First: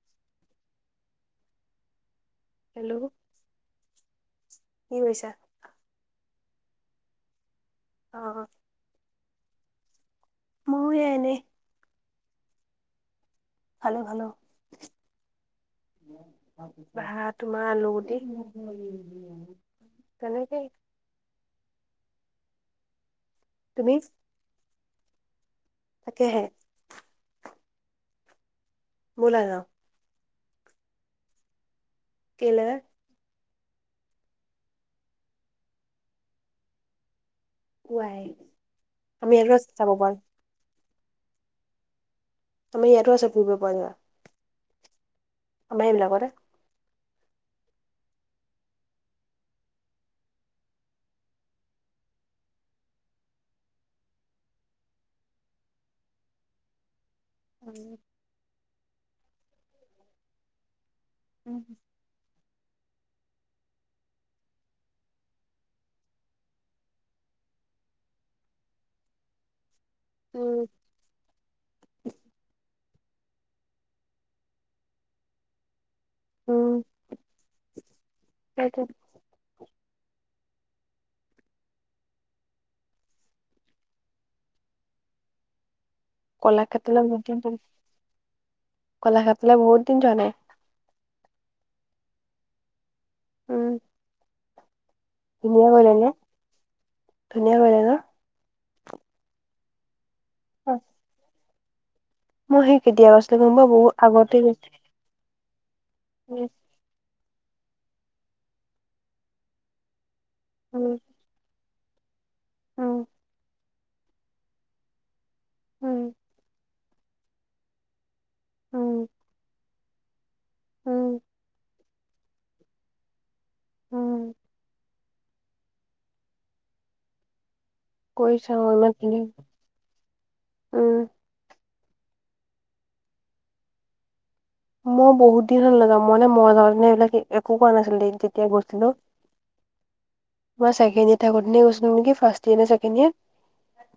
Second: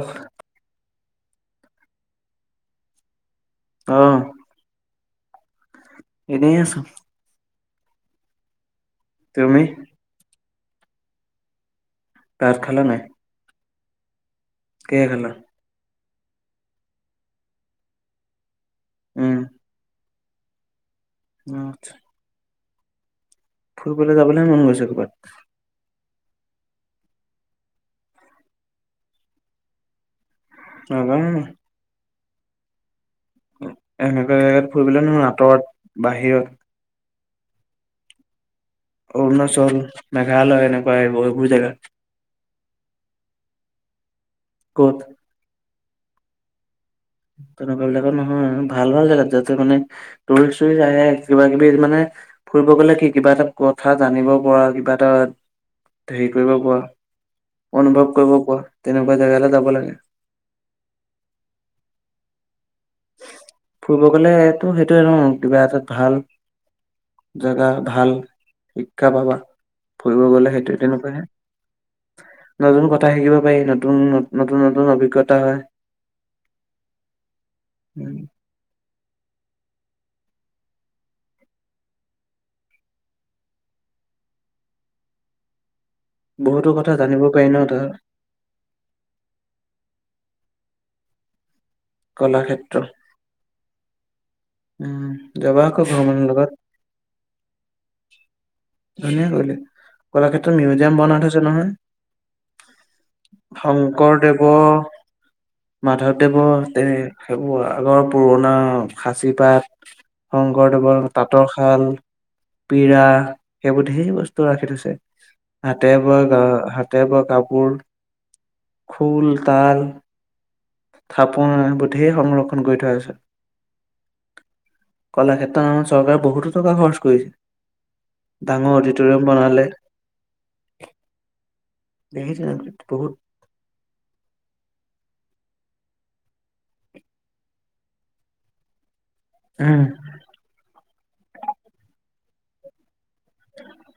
অ hello অ কি কৰিছা এনেই আছো অ তুমি ময়ো এ এনেই ভাত খালা নাই ভালে ভালৌ কিহে খালা? [unintelligible] [unintelligible] ভাত তোমাৰ আলুগুটি। উম তেনেকেই [unintelligible] অঁ আচ্ছা। [unintelligible] তুমি? ফুৰিবলৈ যাবলৈহে মন গৈছে ক'ৰবাত। [unintelligible] তাকেহে। [unintelligible] ব'লা যাওঁ। [unintelligible] নাজানো মই [unintelligible] কেলে বা? [unintelligible] এনেকুৱা জেগাত ফুৰিবলৈ নহয়, আঁতৰত, বাহিৰত। [unintelligible] হোৱাই [unintelligible] অৰুণাচল, মেঘালয় এনেকুৱা এইবোৰ-এইবোৰ জেগাত। [unintelligible] আমি এইয়াতো আছে ফুৰিব পৰা জেগা। [unintelligible] ক'ত? আমাৰ সেইবিলাকতে [unintelligible] তেনেকুৱা বিলাকত নহয় ভাল-ভাল জেগাত যা। য'ত মানে টুৰিষ্ট-চুৰিষ্ট আহে কিবাকিবি মানে [unintelligible] ফুৰিব গলে কি কিবা এটা কথা জানিব পৰা, কিবা এটা হেৰি কৰিব পৰা [unintelligible] অনুভৱ কৰিব পৰা তেনেকুৱা জেগালৈ যাব লাগে। [inaudible] উম [unintelligible] ফুৰিব গ'লেতো সেইটোৱেই ন কিবা এটাত ভাল [unintelligible] জেগা ভাল, শিক্ষা পাবা। [unintelligible] ফুৰিব গলে উম, সেইটোহে তেনেকুৱাহে নতুন কথা [unintelligible] [unintelligible] কথা শিকিব পাৰি নতুন-নতুন-নতুন অভিজ্ঞতা হয়। উম! [unintelligible] উম [unintelligible] সেইটো [inaudible] বহুতো কথা কলাক্ষেত্ৰলৈ জানিব বহুত পাৰি দিন ন তাৰ [inaudible] কলাক্ষেত্ৰলৈ বহুত দিন যোৱা নাই। [unintelligible] কলাক্ষেত্ৰ? [unintelligible] উম! [inaudible] উম! যাবা ধুনীয়া আকৌ কৰিলে ন ভ্ৰমণৰ লগত। ধুনীয়া কৰিলে ন? [unintelligible] ধুনীয়া কৰিলে। কলাক্ষেত্ৰত অ মিউজিয়াম বনাই থৈছে নহয়? মই সেই কেতিয়া গৈছিলোঁ গম [unintelligible] পোৱা বহুত আগতে গৈছিলোঁ। শংকৰদেৱৰ, উম, মাধৱদেৱৰ [unintelligible] [unintelligible] সেইবোৰ আগৰ পুৰণা সাঁচি পাত, উম, শংকৰদেৱৰ তাঁতৰ শাল, উম, পিৰা সেইবোৰ সেই বস্তু ৰাখি থৈছে। [inaudible] হাতে উম, বোৱা গা হাতে বোৱা কাপোৰ, উম, খোল, তাল [unintelligible] উম, থাপন সেইবোৰ ধেই সংৰক্ষণ কৰি থোৱা হৈছে। [unintelligible] উম! [unintelligible] কলাক্ষেত্ৰৰ নামত চৰকাৰে বহুতো টকা খৰচ কৰিছে, কৰি চাওঁ ডাঙৰ ইমান ধুনীয়া অডিটৰিয়াম বনালে। [unintelligible] উম। [inaudible] দেখিছা বহুত [unintelligible] মই বহুত দিন হ'ল নোযাৱা। মই যাওঁতে নে এইবিলাক একো কোৱা নাছিল যেতিয়া গৈছিলোঁ। [unintelligible] উম। [unintelligible] মই ছেকেণ্ড ইয়েৰত থাকোঁতে গৈছিলোঁ নেকি ফাৰ্ষ্ট ইয়েৰ নে ছেকেণ্ড ইয়েৰ [unintelligible]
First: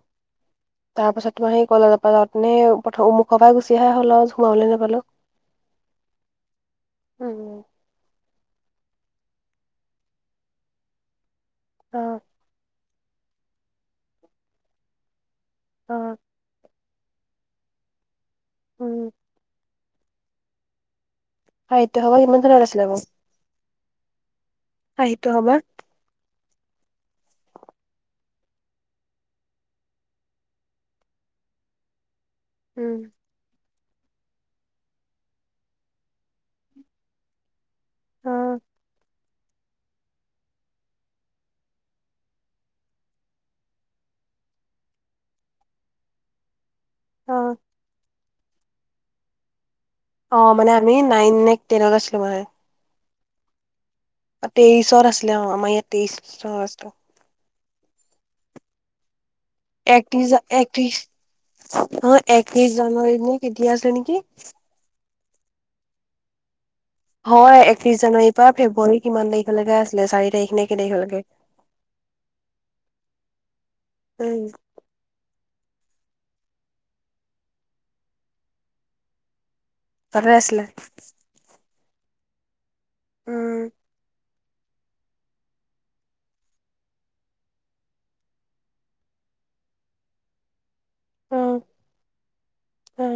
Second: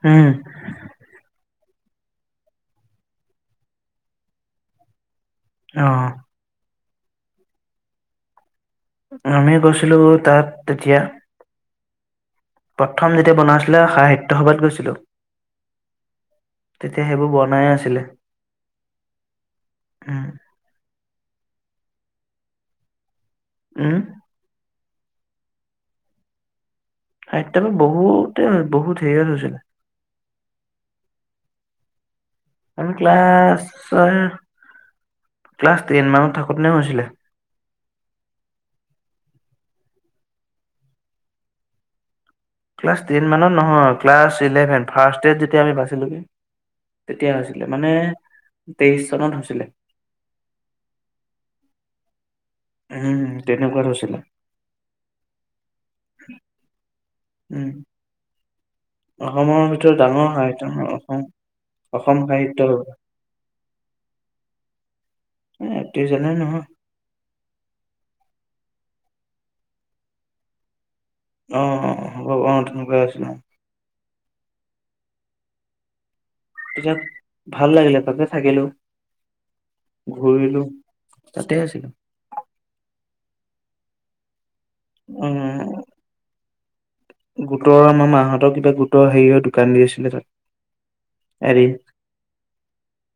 উম [unintelligible] তাৰ পাছত তোমাৰ সেই কলজৰ পৰা যাওঁতে নে [unintelligible] মুখৰ পৰা গুচি আহাই হ'ল আৰু সোমাবলৈ নাপালোঁ। অ। উম। আমি গৈছিলোঁ তাত তেতিয়া, অ। প্ৰথম যেতিয়া বনাইছিলে সাহিত্য সভাত গৈছিলো। অঁ। তেতিয়া সেইবোৰ বনাইে আছিলে। উম। উম। সাহিত্য সভা কিমান চনত আছিলে বাও? উম। সাহিত্য সভা সাহিত্য সভা বহুতে বহুত হেৰিয়ত হৈছিলে। আমি উম ক্লাছ ছয়, ক্লাছ টেন মানত থাকোতেনে হৈছিলে। অ। ক্লাছ টেন মানত নহয়, ক্লাছ ইলেভেন। ফাৰ্ষ্ট ইয়েত যেতিয়া আমি পাইছিলোগে। তেতিয়া অ হৈছিলে, মানে তেইশ চনত হৈছিলে। অ মানে আমি নাইন নে টেনত আছিলো মানে। উম তেনেকুৱাত হৈছিলে। তেইশত আছিলে অ আমাৰ ইয়াত তেইশ আছিলে। উম, অসমৰ ভিতৰত একত্ৰিশ ডাঙৰ জা সাহিত্য নহয় একত্ৰিশ, অসম অসম অ সাহিত্য একত্ৰিশ জানুৱাৰী নে কেতিয়া আছিলে নেকি! একত্ৰিশ জানোৱাৰীত নহয়। হয় একত্ৰিশ জানুৱাৰীৰ পৰা ফেব্ৰুৱাৰী কিমান তাৰিখলৈকে আছিলে চাৰি তাৰিখ নে কেই তাৰিখলৈকে। অ হব অ তেনেকোৱাই আছিলে। উম। তেতিয়া ভাল লাগিলে। তাতে থাকিলো, তাতে ঘূৰিলো। আছিলে তাতে আছিলো। উম। উম। গোটৰ আমাৰ মাহতৰ কিবা গোটৰ হেৰি দোকান দিছিলে তাত এদিন। অ।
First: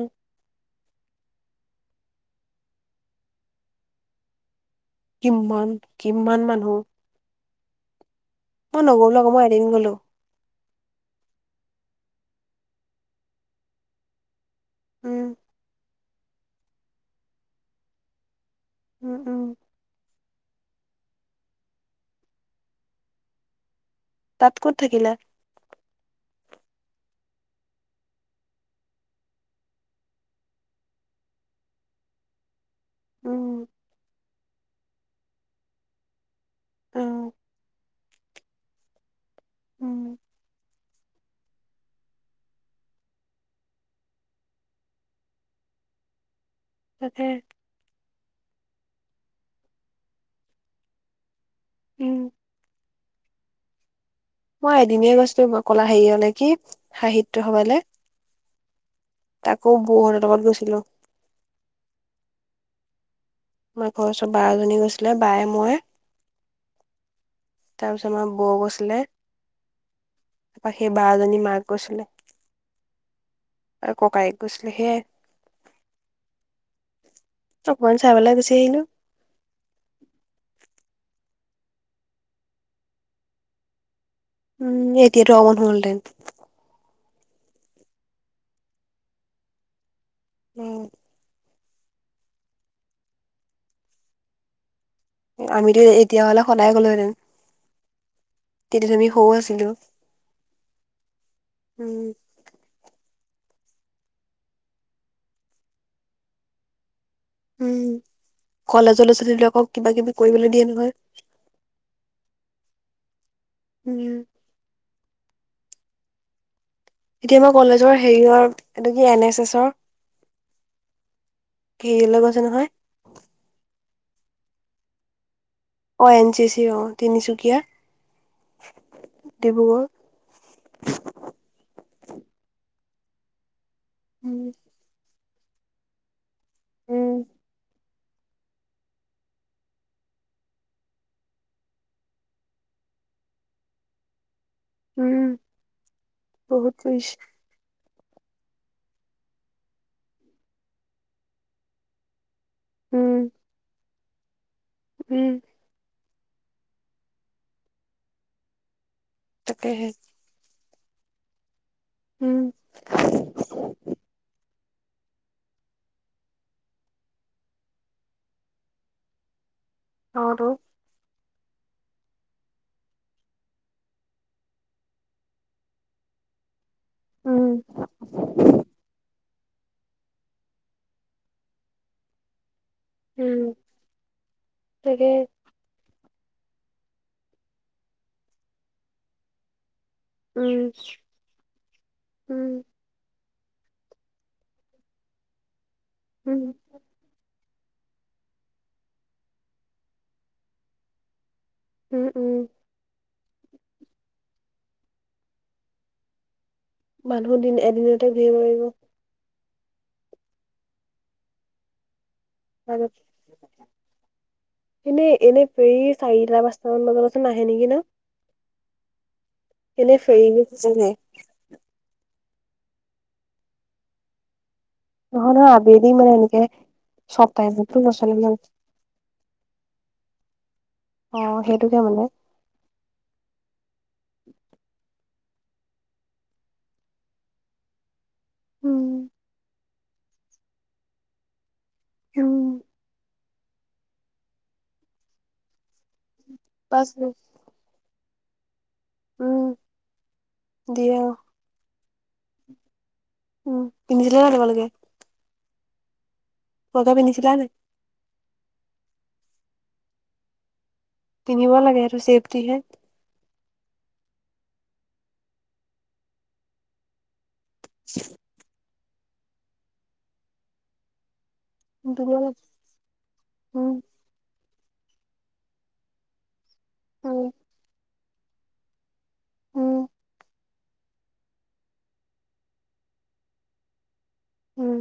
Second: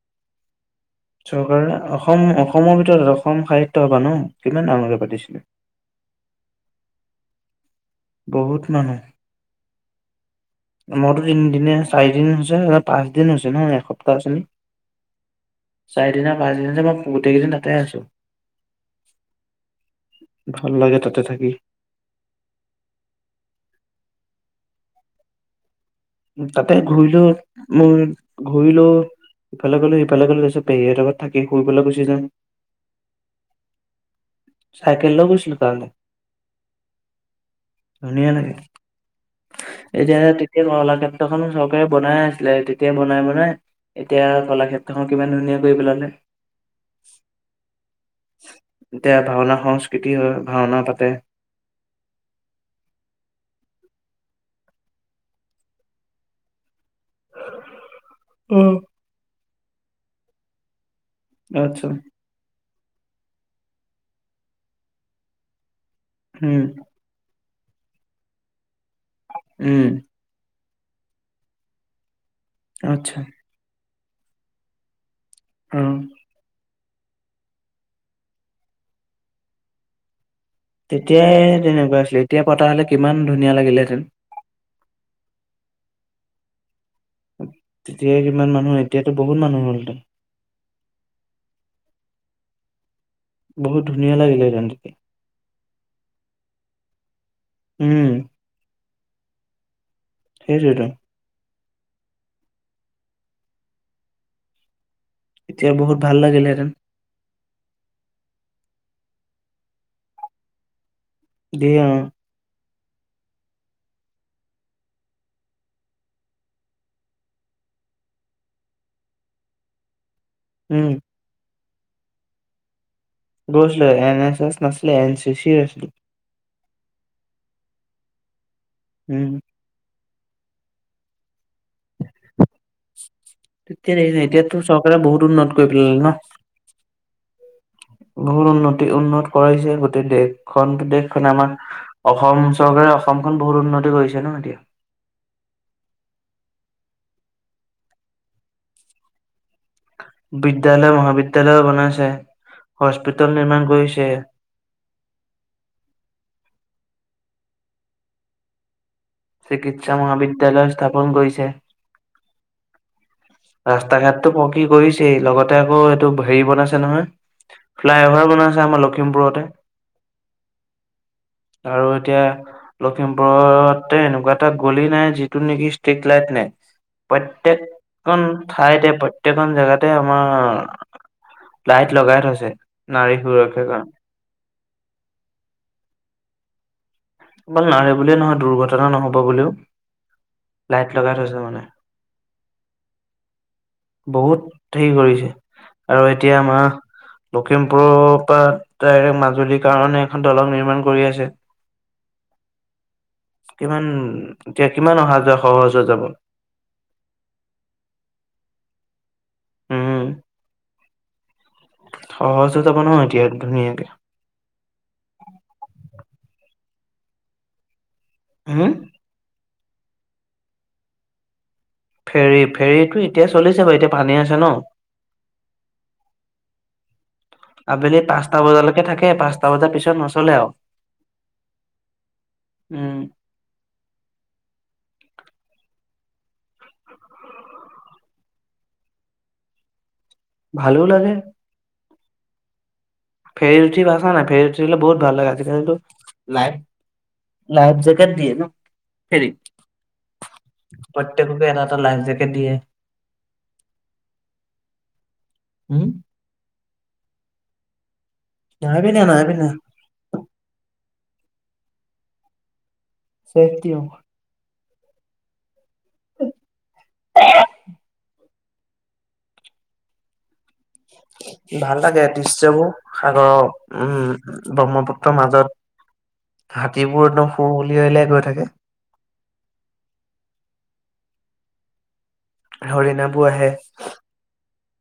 চৰকাৰে অসম অসমৰ ভিতৰত অসম সাহিত্য সভা ন, কিমান ডাঙৰ পাতি- কিমান, কিমান মানুহ। বহুত মই মানুহ। নগলো আকৌ মই এদিন গলো মোৰতো তিনিদিনে চাৰিদিন হৈছেহে, পাঁচ দিন হৈছে ন এসপ্তাহ আছোহি। উম। চাৰিদিনা পাঁচদিনা যে মই গোটেইকেইদিন তাতে আছো। উম উম। ভাল লাগে তাতে থাকি। তাত ক'ত থাকিলা? তাতে ঘূৰিলো, মোৰ ঘূৰিলো, ইফালে গলো, সিফালে গলো, তাৰপিছত পেহীৰ হতৰ ঘৰত থাকি শু পেলাই গুচি যাওঁ। উম। চাইকেল লৈ গৈছিলো তালে। অ, ধুনীয় নেকি। উম এতিয়া তেতিয়াই কৰলাখন চৰকাৰে বনাই আছিলে তেতিয়াই বনাই বনাই। এতিয়া কলাক্ষেত্ৰখন কিমান ধুনীয়া কৰি পেলালে। তাকে। এতিয়া ভাওনা সংস্কৃতি হয় ভাওনা পাতে। উম মই এদিনে গৈছো কলা হেৰি নে কি সাহিত্য সভালে। উম, তাকো বৌ হত লগত গৈছিলো। আচ্ছা। আমাৰ ঘৰৰ ওচৰত বা এজনী গৈছিলে বায়ে মই, হম, তাৰ পিছত আমাৰ বৌ গৈছিলে। উম তাৰপা সেই বাজনীৰ মাক গৈছিলে। আচ্ছা। আৰু ককায়েক গৈছিলে সেয়াই, অ, অকমান চাই পেলাই গুচি আহিলো। তেতিয়াই তেনেকুৱা আছিলে এতিয়া পতা হ'লে কিমান ধুনীয়া লাগিলেহেতেন। উম এতিয়টো অমন হ'ল দেন, তেতিয়াই কিমান মানুহ এতিয়াত বহুত মানুহ হল হেতেন। উম, বহুত ধুনীয়া লাগিলে হেতেন দেখি। আমিতো এতিয়া হলে সদায় গ'লোহেঁতেন। উম তেতিয়া আমি সৰু আছিলো। সেইটোৱে টো, উম, এতিয়া বহুত ভাল লাগিলেহেতেন। উম কলেজৰ লৰা ছোৱালী বিলাক কিবা কিবি কৰিবলৈ দিয়ে নহয়। দিয়ে অ, উম এতিয়া মই কলেজৰ হেৰিৰ এইটো কি এন এছ এছৰ, উম কি লৈ গৈছে নহয়। গৈছিলো এন এছ এছ নছিলে এন চি চি আছিল। অঁ এন চি চি অঁ তিনিচুকীয়া। উম, ডিব্ৰুগড়, তেতিয়া নাই উম, এতিয়াতো চৰকাৰে বহুত উন্নত কৰি পেলালে ন। উম বহুত উন্নতি উন্নত কৰাইছে গোটেই দেশখন দেশখনে আমাৰ। অসম চৰকাৰে অসমখন বহুত উন্নতি কৰিছে ন এতিয়া। উম বহুত কৰিছে। বিদ্যয়ালয় মহাবিদ্যালয় বনাইছে উম, হস্পিতেল নিৰ্মাণ কৰিছে। উম তাকেহে। চিকিৎসা মহাবিদ্যালয় স্থাপন কৰিছে। উম ৰাস্তা ঘাটো পৰকি কৰিছেই লগতে আকৌ এইটো হেৰি বনাইছে নহয়। ফ্লাইভাৰ বনাই আছে আমাৰ লখিমপুৰতে। তহতৰো - আৰু এতিয়া। লখিমপুৰতে এনেকুৱা এটা গলি নাই যিটো নেকি ষ্ট্ৰিট লাইট নাই। প্ৰত্যেক উম, খন থাঠয়তে প্ৰ প্ৰত্যয়ে খন জেগাতে আমাৰ লাইট লগাই থৈছে নাৰীৰ উম, সুৰক্ষাৰ কাৰণে- তাকে কিবা নাই বুলিয়ে নহয় দুৰ্ঘটনা নহ'ব বুলিওঁ উম, লাইট লগাই থৈছে মানে। উম, বহুত হেৰি কৰিছে আৰু এতিয়া উম, মাহ, লখিমপুৰৰ, পৰা ডাইৰেক্ট মাজুলীৰ, কাৰণে এখন দলং নিৰ্মাণ কৰি আছে। উম উম, কিমান এতিয়া কিমান অহা যোৱা সহজ যাব। মানুহ দিন এদিনতে ভিৰ হয় যায়। উম সহজ হৈ যাব পাৰিব। নহয় এতিয়া ধুনীয়াকে- এনে এনে ফেৰি চাৰিটা পাঁচটা মান বজাত নাহে নেকি ন। হা এনেই ফেৰী জিনেই ফেৰী ফেৰীতটো এতিয়া চলিছে হয়টো এতিয়া পানী আছে ন। নহয় নহয় আবেলি মানে এনেকে। চব টাইমত আবেলি পাঁচটা বজালৈকে থাকে পাঁচটা বজাৰ পিছত নচলে আৰু অ সেইটোকে মানে। উম উম ভালো লাগে। উম ফেৰী উঠি পাইছা নাই ফেৰৰী উঠিলে বহুত ভাল লাগে আজিকালটো লাই। পাচঁ মিলিট লাভ জেকেট দি ন ফেৰী উম দিয়ে অ পটটেককে এটা এটা লাইফ জেকেট দিয়ে। উম পিন্ধিছিলে কেনেকুৱা লাগে। উম তুমি পিধিছিলা নাই। নাই পিন্ধা নাই পিন্ধা। তিনিব লাগ ছেপটিহে চেপটিও [unintelligible] চি ভাল লাগে দৃশ্যবোৰ সাগৰৰ উম উম ব্ৰহ্মপুত্ৰৰ মাজত। হাতীবোৰ উম একদম সুুৰ উলিয়াই উলিয়াই গৈ থাকে। উম হৰিণাবোৰ আহে। হুহ।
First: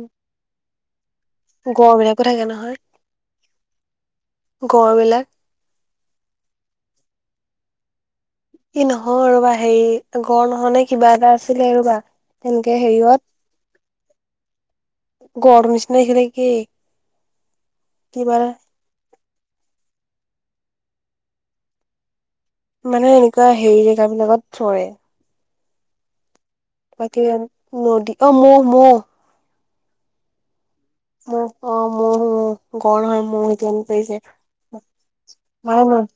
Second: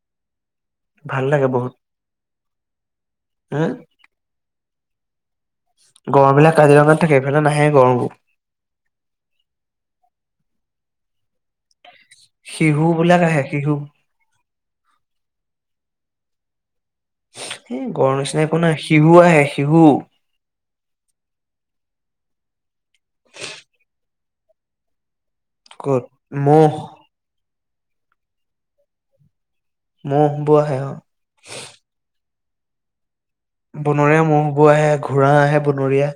ভাল লাগে। বহুত গড় বিলাকো থাকে নহয়। [unintelligible] গড়বিলাক। গড়বিলাক কাজিৰঙাত থাকে এইফালে নাহে গড়বোৰ। ই নহয় ৰবা হেৰি গড় নহয়নে কিবা এটা আছিলে ৰবা। তেনেকে শিহু বিলাক আহে শিহু হেৰিয়ৱত গড়টো নিচিনা খেদি কি? এ গড় কিবা নিচিনা এটা একো নাই শিহু আহে শিহু। মানে এনেকুৱা হেৰি জেগাবিলাকত চৰে। ক'ত? মহ। বাকী ৰাম নদী অহ মহ মহ মহ বোৱা আহে অ। ম'হ অ মহ সমূহ গড় নহয় [unintelligible] বনৰীয়া মহবোৰ আহে, ঘোঁৰা আহে বনৰীয়া।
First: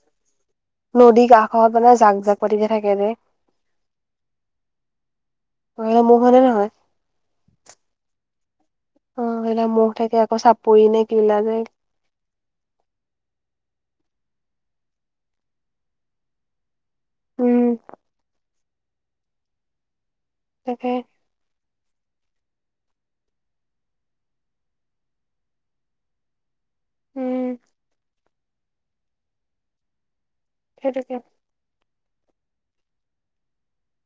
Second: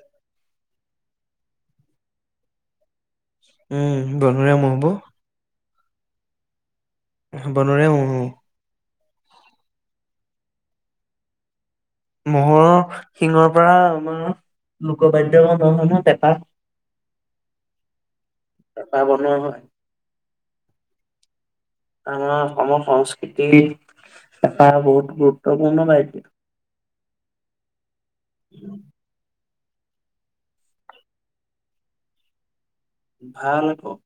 নদী কাষত মানে জাক জাক পাতি তে থাকে যে উম বনৰীয়া মহবোৰ। পহিলে মহ হয়নে নহয়? বনৰীয়া মহ অ। অ সেইলা ম'হ থাকে আকৌ চাপৰি নে কিলা যে মহ'ৰ শিঙৰ পৰা আমাৰ লোকবাদ্য বনোৱা হয় নহয় পেঁপা। উম। পেঁপা বনোৱা হয়। তাকে আমাৰ অসম সংস্কৃতি পেঁপা বহুত গুৰুত্বপূৰ্ণ বাদ্য। উম। [unintelligible] সেইটোকে। ভাল হব।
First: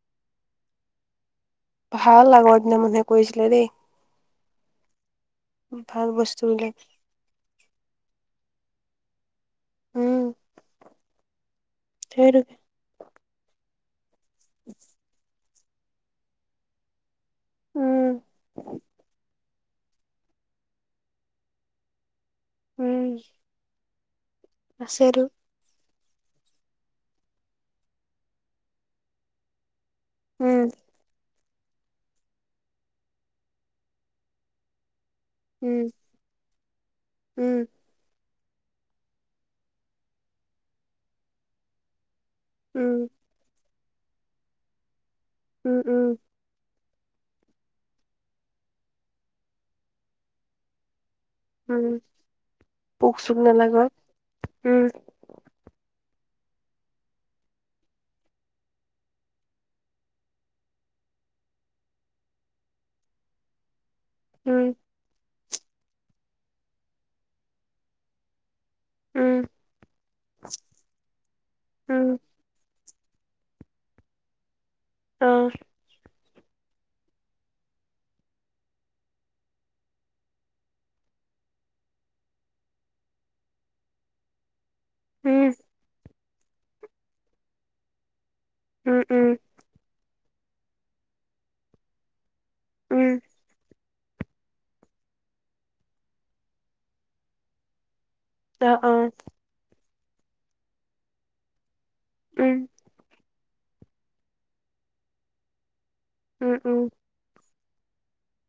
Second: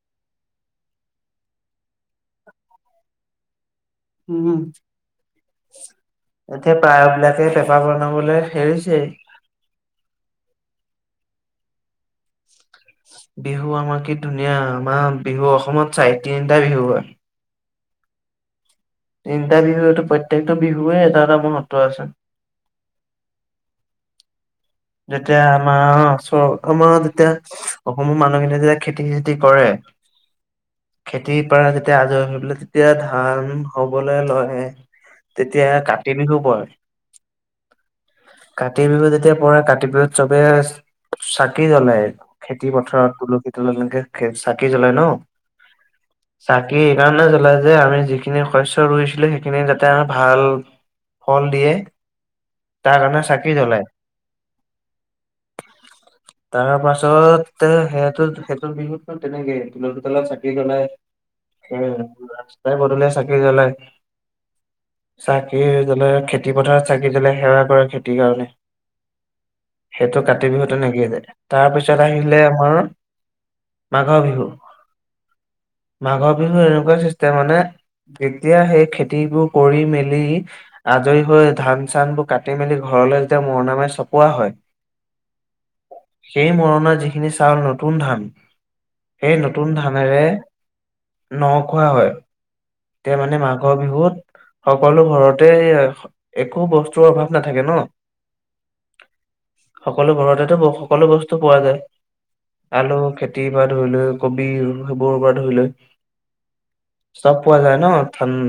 ভাল আগৰ দিনা মানুহে কৈছিলে দেই। উম ভাল বস্তু বিলাক এতিয়া পাইয় বিলাকে পে- পা বনাবলৈ হেৰিছেই। উম সেইটোকে বিহু আমাৰ কি ধুনীয়া আমাৰ বিহু অসমত চাই তিনিটা বিহু হয়। উম। তিনিটা বিহুটো প্ৰত্যেকটো বিহুৱে এটা এটা মহত্ব আছে। উম। আছেতো যেতিয়া আমাৰ আ চ সময়ত তেতিয়া অসমৰ মানুহখিনিয়ে যেতিয়া খেতি চেতি কৰে। উম। তি পাৰা যেতিয়া আজৰি হৈ পেলাই তেতিয়া ধান হবলৈ লয়। তেতিয়া উম কাতি বিহু পৰে, উম কাতি বিহু যেতিয়া পৰে কাতি বিহুত চবে চাকি জ্বলায়, খেতি উম পথাৰত, তুলসী তে তেনেকে চাকি জ্বলাই ন। উম উম। চাকি এইকাৰণে জ্বলাই যে আমি যিখিনি শস্য ৰুইছিলো সেইখিনি যাতে আমি ভাল ফল দিয়ে উম তাৰ পোক কাৰণে চোক চাকি জ্বলায়। নালাগক উম। তাৰ পাছত সেইহঁতৰ সেইটো বিহুত তেনেকেই তুলসী তলত চাকি জ্বলাই ৰাস্তাই পদুলিয়ে চাকি জ্বলায়। উম। চাকি জ্বলে, খেতি পথাৰত চাকি জ্বলে সেৱা কৰে খেতিৰ কাৰণে। উম সেইটো কাতি বিহু তেনেকেই যায়। তাৰপিছত উম, আহিলে আমাৰ মাঘৰ বিহু উম। মাঘৰ বিহু এনেকুৱা চিষ্টেম মানে যেতিয়া সেই খেতিবোৰ কৰি মেলি আজৰি হৈ ধান-চানবোৰ কাটি মেলি ঘৰলৈ যেতিয়া মৰণা মাৰি চপোৱা হয়, উম। সেই মৰণা যিখিনি চাউল নতুন ধান, উম, সেই উম, নতুন নতুন ধানেৰে ন খোৱা হয়। উম, তেতিয়া মানে মাঘৰ বিহুত সকলো ঘৰতে একো বস্তুৰ অভাৱ নাথাকে ন, অ অ সকলো ঘৰতেতো ব সকলো বস্তু পোৱা যায়, উম, আলু খেতি পৰা ধৰি লৈ কবি সেইবোৰৰ পৰা ধৰি লৈ উম উম। চব পোৱা যায় ন, ঠাণ্ড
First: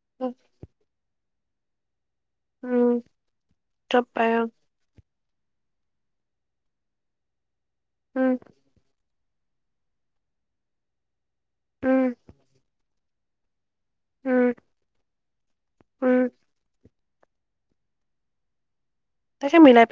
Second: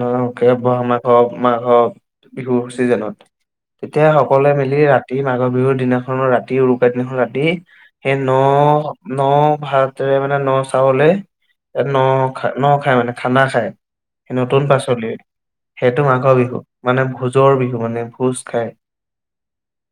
ব মা হক মাঘ হক বিহুৰ উম, চিজনত। চব তেতিয়া পায় অ', সকলোৱে মিলি ৰাতি ৰাতি মাঘৰ বিহুৰ দিনাখন ৰাতি উৰুকা দিনাখন ৰাতি সেই উম, ন ন ভাতৰে মানে ন চাউলে ন উম, খা ন খায় মানে খানা খায়। উম, নতুন পাচলি। সেইটো উম, মাঘৰ বিহু। মানে ভোজৰ বিহু মানে ভোজ খাই। তাক মিলা